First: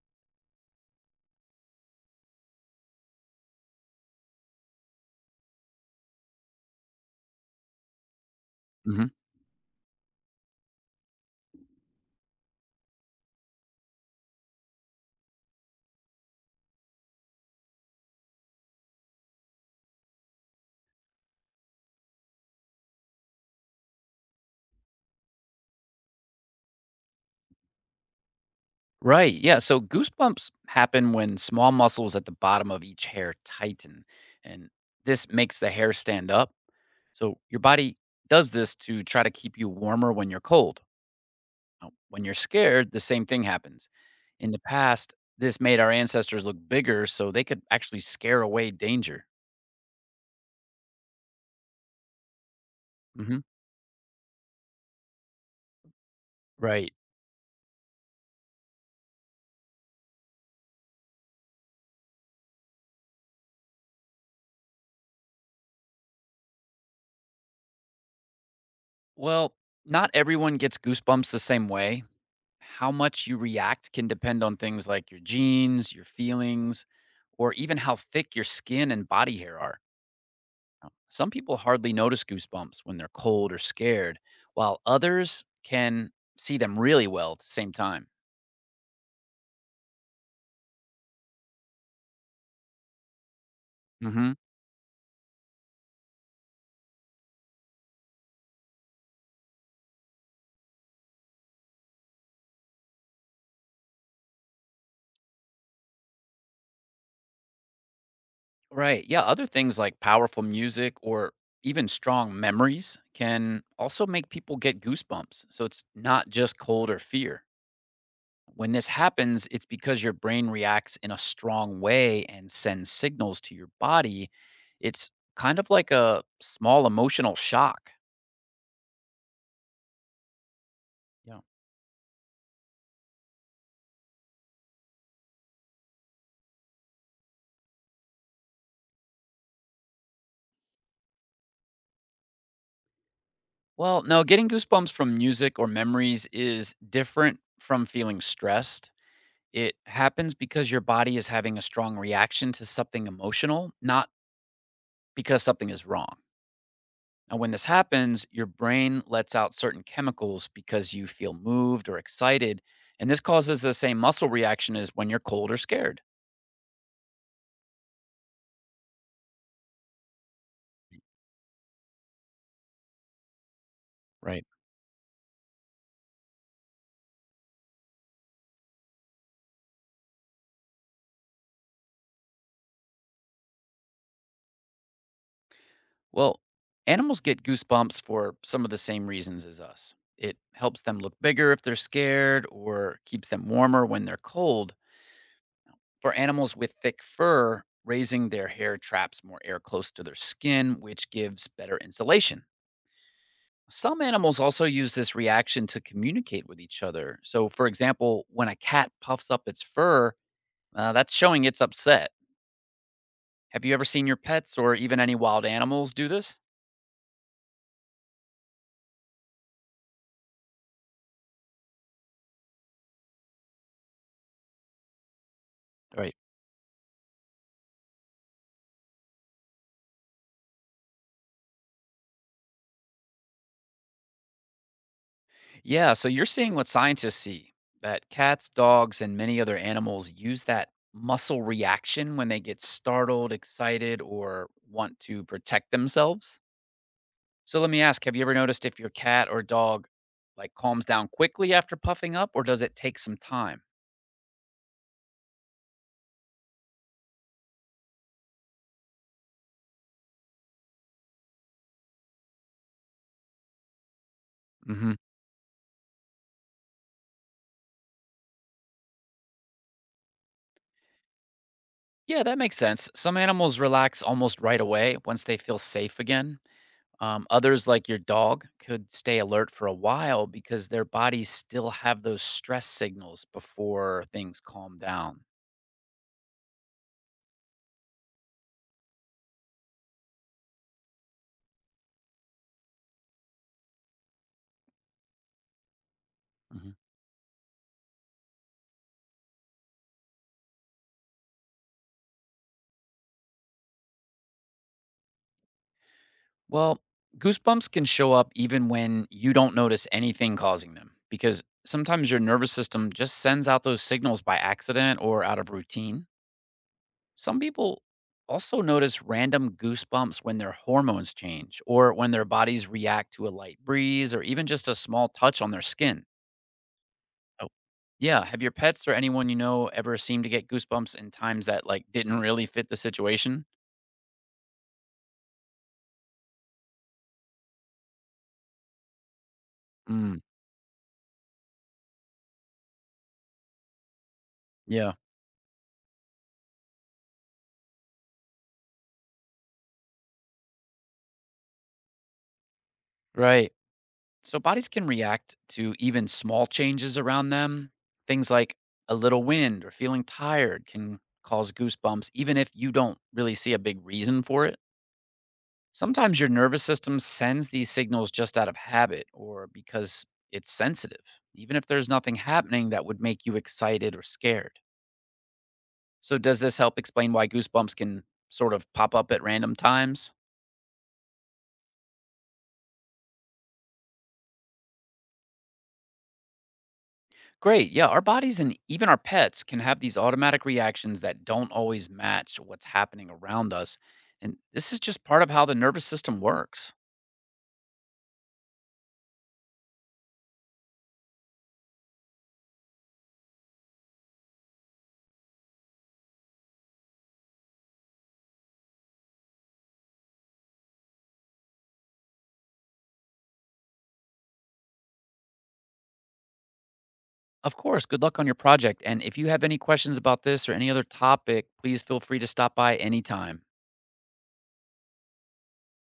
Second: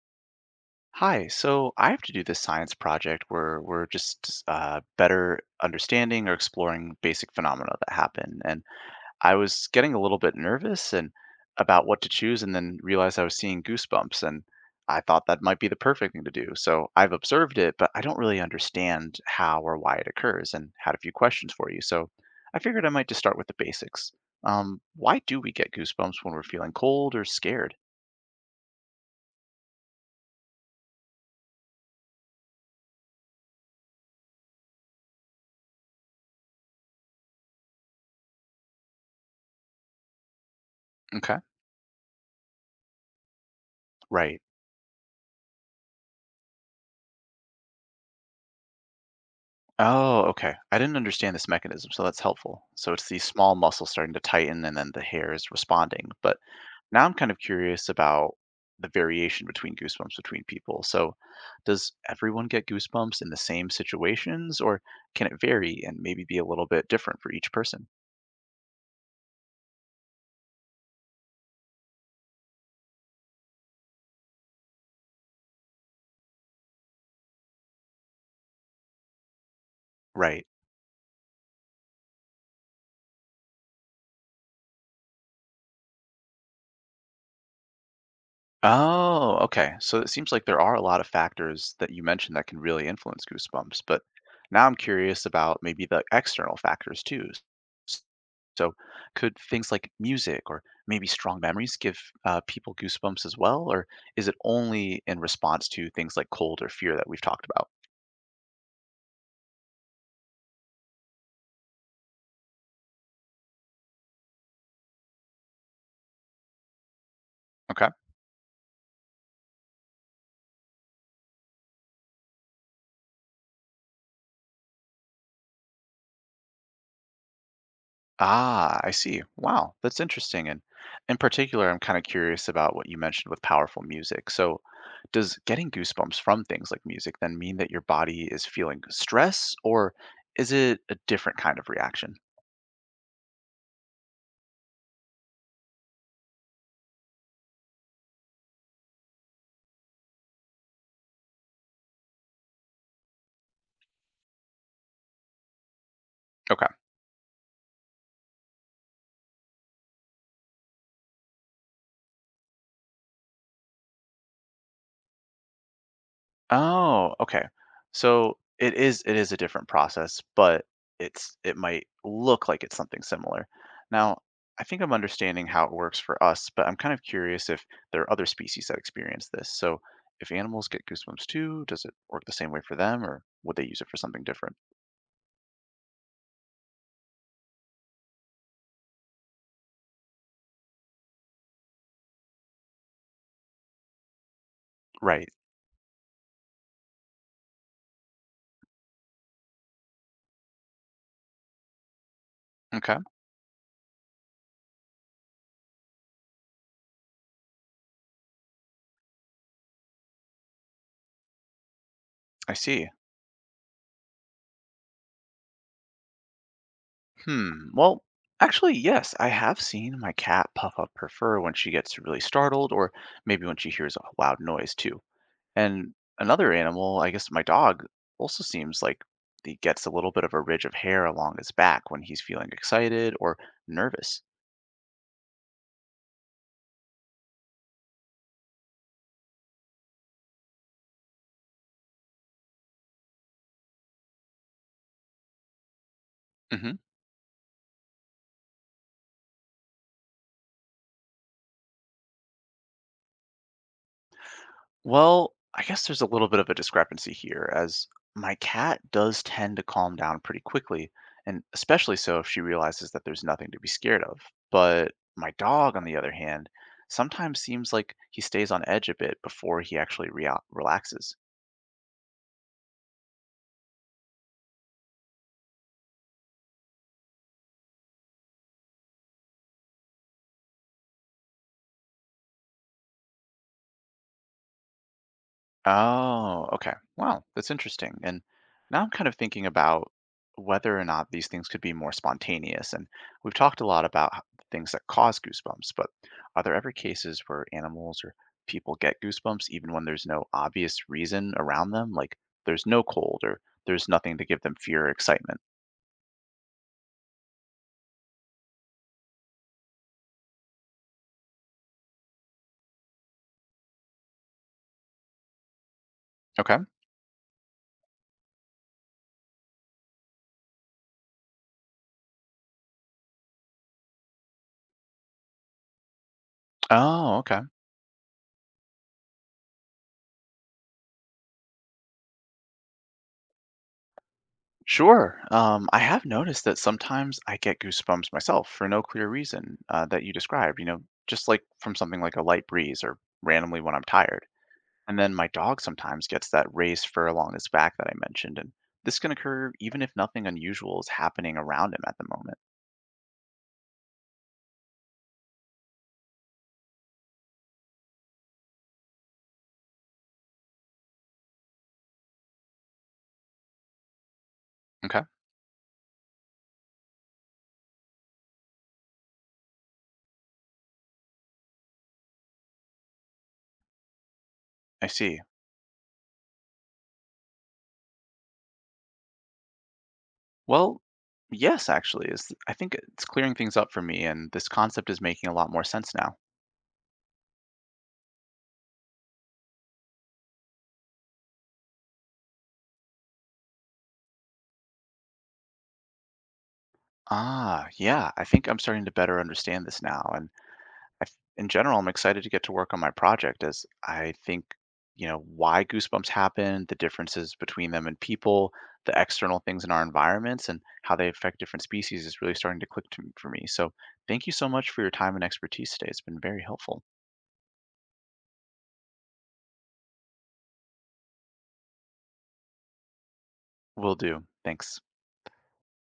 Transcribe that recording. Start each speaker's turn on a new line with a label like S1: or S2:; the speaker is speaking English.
S1: Hi, so I have to do this science project where we're just better understanding or exploring basic phenomena that happen. And
S2: Mhm.
S1: I was getting a little bit nervous and about what to choose, and then realized I was seeing goosebumps, and I thought that might be the perfect thing to do. So I've observed it, but I don't really understand how or why it occurs, and had a few questions for you. So I figured I might just start with the basics. Why do we get goosebumps when we're feeling cold or scared?
S2: Right. Yeah. So goosebumps happen when small muscles at the bottom of each hair tighten, and this makes the hair stand up. So your body does this to try to keep you warmer when you're cold.
S1: Okay.
S2: Now, when you're scared, the same thing happens.
S1: Right.
S2: In the past, this made our ancestors look bigger so they could actually scare away danger.
S1: Oh, okay. I didn't understand this mechanism, so that's helpful. So it's these
S2: Hmm.
S1: small muscles starting to tighten and then the hair is responding. But
S2: Right.
S1: now I'm kind of curious about the variation between goosebumps between people. So does everyone get goosebumps in the same situations, or can it vary and maybe be a little bit different for each person?
S2: Well, not everyone gets goosebumps the same way. How much you react can depend on things like your genes, your feelings, or even how thick your skin and body hair are.
S1: Right.
S2: Some people hardly notice goosebumps when they're cold or scared, while others can see them really well at the same time.
S1: Oh, okay. So it seems like there are a lot of factors that you mentioned that can really influence goosebumps, but
S2: Hmm.
S1: now I'm curious about maybe the external factors too. So, could things like music or maybe strong memories give people goosebumps as well? Or is it only in response to things like cold or fear that we've talked about?
S2: Right. Yeah. Other things like powerful music or even strong memories can also make people get goosebumps. So it's not just cold or fear.
S1: Okay.
S2: When this happens, it's because your brain reacts in a strong way and sends signals to your body. It's kind of like a small emotional shock.
S1: Ah, I see. Wow, that's interesting. And in
S2: Yeah.
S1: particular, I'm kind of curious about what you mentioned with powerful music. So, does getting goosebumps from things like music then mean that your body is feeling stress, or is it a different kind of reaction?
S2: Well, no, getting goosebumps from music or memories is different from feeling stressed. It happens because your body is having a strong reaction to something emotional, not because something is wrong.
S1: Okay.
S2: And when this happens, your brain lets out certain chemicals because you feel moved or excited. And this causes the same muscle reaction as when you're cold or scared.
S1: Oh, okay. So it is a different process, but it might look like it's something similar. Now,
S2: Right.
S1: I think I'm understanding how it works for us, but I'm kind of curious if there are other species that experience this. So if animals get goosebumps too, does it work the same way for them, or would they use it for something different?
S2: Well, animals get goosebumps for some of the same reasons as us. It helps them look bigger if they're scared or keeps them warmer when they're cold.
S1: Right.
S2: For animals with thick fur, raising their hair traps more air close to their skin, which gives better insulation.
S1: Okay.
S2: Some animals also use this reaction to communicate with each other. So, for example, when a cat puffs up its fur, that's showing it's upset.
S1: I see.
S2: Have you ever seen your pets or even any wild animals do this?
S1: Hmm. Well, actually, yes, I have seen my cat puff up her fur when she gets really startled, or maybe when she hears a loud noise too. And
S2: Right.
S1: another animal, I guess my dog, also seems like he gets a little bit of a ridge of hair along his back when he's feeling excited or nervous.
S2: Yeah, so you're seeing what scientists see that cats, dogs, and many other animals use that muscle reaction when they get startled, excited, or want to protect themselves.
S1: Hmm.
S2: So let me ask, have you ever noticed if your cat or dog like calms down quickly after puffing up or does it take some time?
S1: Well, I guess there's a little bit of a discrepancy here, as my cat does tend to calm down pretty quickly, and especially so if she realizes that there's nothing to be scared of. But my dog, on the other hand, sometimes seems like he stays on edge a bit before he actually relaxes.
S2: Yeah, that makes sense. Some animals relax almost right away once they feel safe again. Others, like your dog, could stay alert for a while because their bodies still have those stress signals before things calm down.
S1: Oh, okay. Wow, that's interesting. And now I'm kind of thinking about whether or not these things could be more spontaneous. And we've talked a lot about things that cause goosebumps, but are there ever
S2: Mhm.
S1: cases where animals or people get goosebumps even when there's no obvious reason around them? Like, there's no cold or there's nothing to give them fear or excitement.
S2: Well, goosebumps can show up even when you don't notice anything causing them because sometimes your nervous system just sends out those signals by accident or out of routine.
S1: Okay.
S2: Some people also notice random goosebumps when their hormones change or when their bodies react to a light breeze or even just a small touch on their skin.
S1: Oh, okay.
S2: Oh, yeah. Have your pets or anyone you know ever seemed to get goosebumps in times that like didn't really fit the situation?
S1: Sure. I have noticed that sometimes I get goosebumps myself for no clear reason that you
S2: Mm,
S1: described, you know, just like from something like a light breeze or randomly when I'm tired.
S2: yeah.
S1: And then my dog sometimes gets that raised fur along his back that I mentioned. And this can occur even if nothing unusual is happening around him at the moment.
S2: Right. So bodies can react to even small changes around them. Things like a little wind or feeling tired can cause goosebumps, even if you don't really see a big reason for it.
S1: Okay.
S2: Sometimes your nervous system sends these signals just out of habit or because it's sensitive, even if there's nothing happening that would make you excited or scared.
S1: I see.
S2: So, does this help explain why goosebumps can sort of pop up at random times?
S1: Well, yes, actually, is I think it's clearing things up for me, and this concept is making a lot more sense now.
S2: Great. Yeah, our bodies and even our pets can have these automatic reactions that don't always match what's happening around us. And this is just part of how the nervous system works.
S1: Ah, yeah, I think I'm starting to better understand this now. And in general, I'm excited to get to work on my project as I think, you know, why goosebumps happen, the differences between them and people, the external things in our environments, and how they affect different species is really starting to click to, for me. So, thank you so much for your time and expertise today. It's been very helpful.
S2: Of course, good luck on your project. And if you have any questions about this or any other topic, please feel free to stop by anytime.
S1: Will do. Thanks.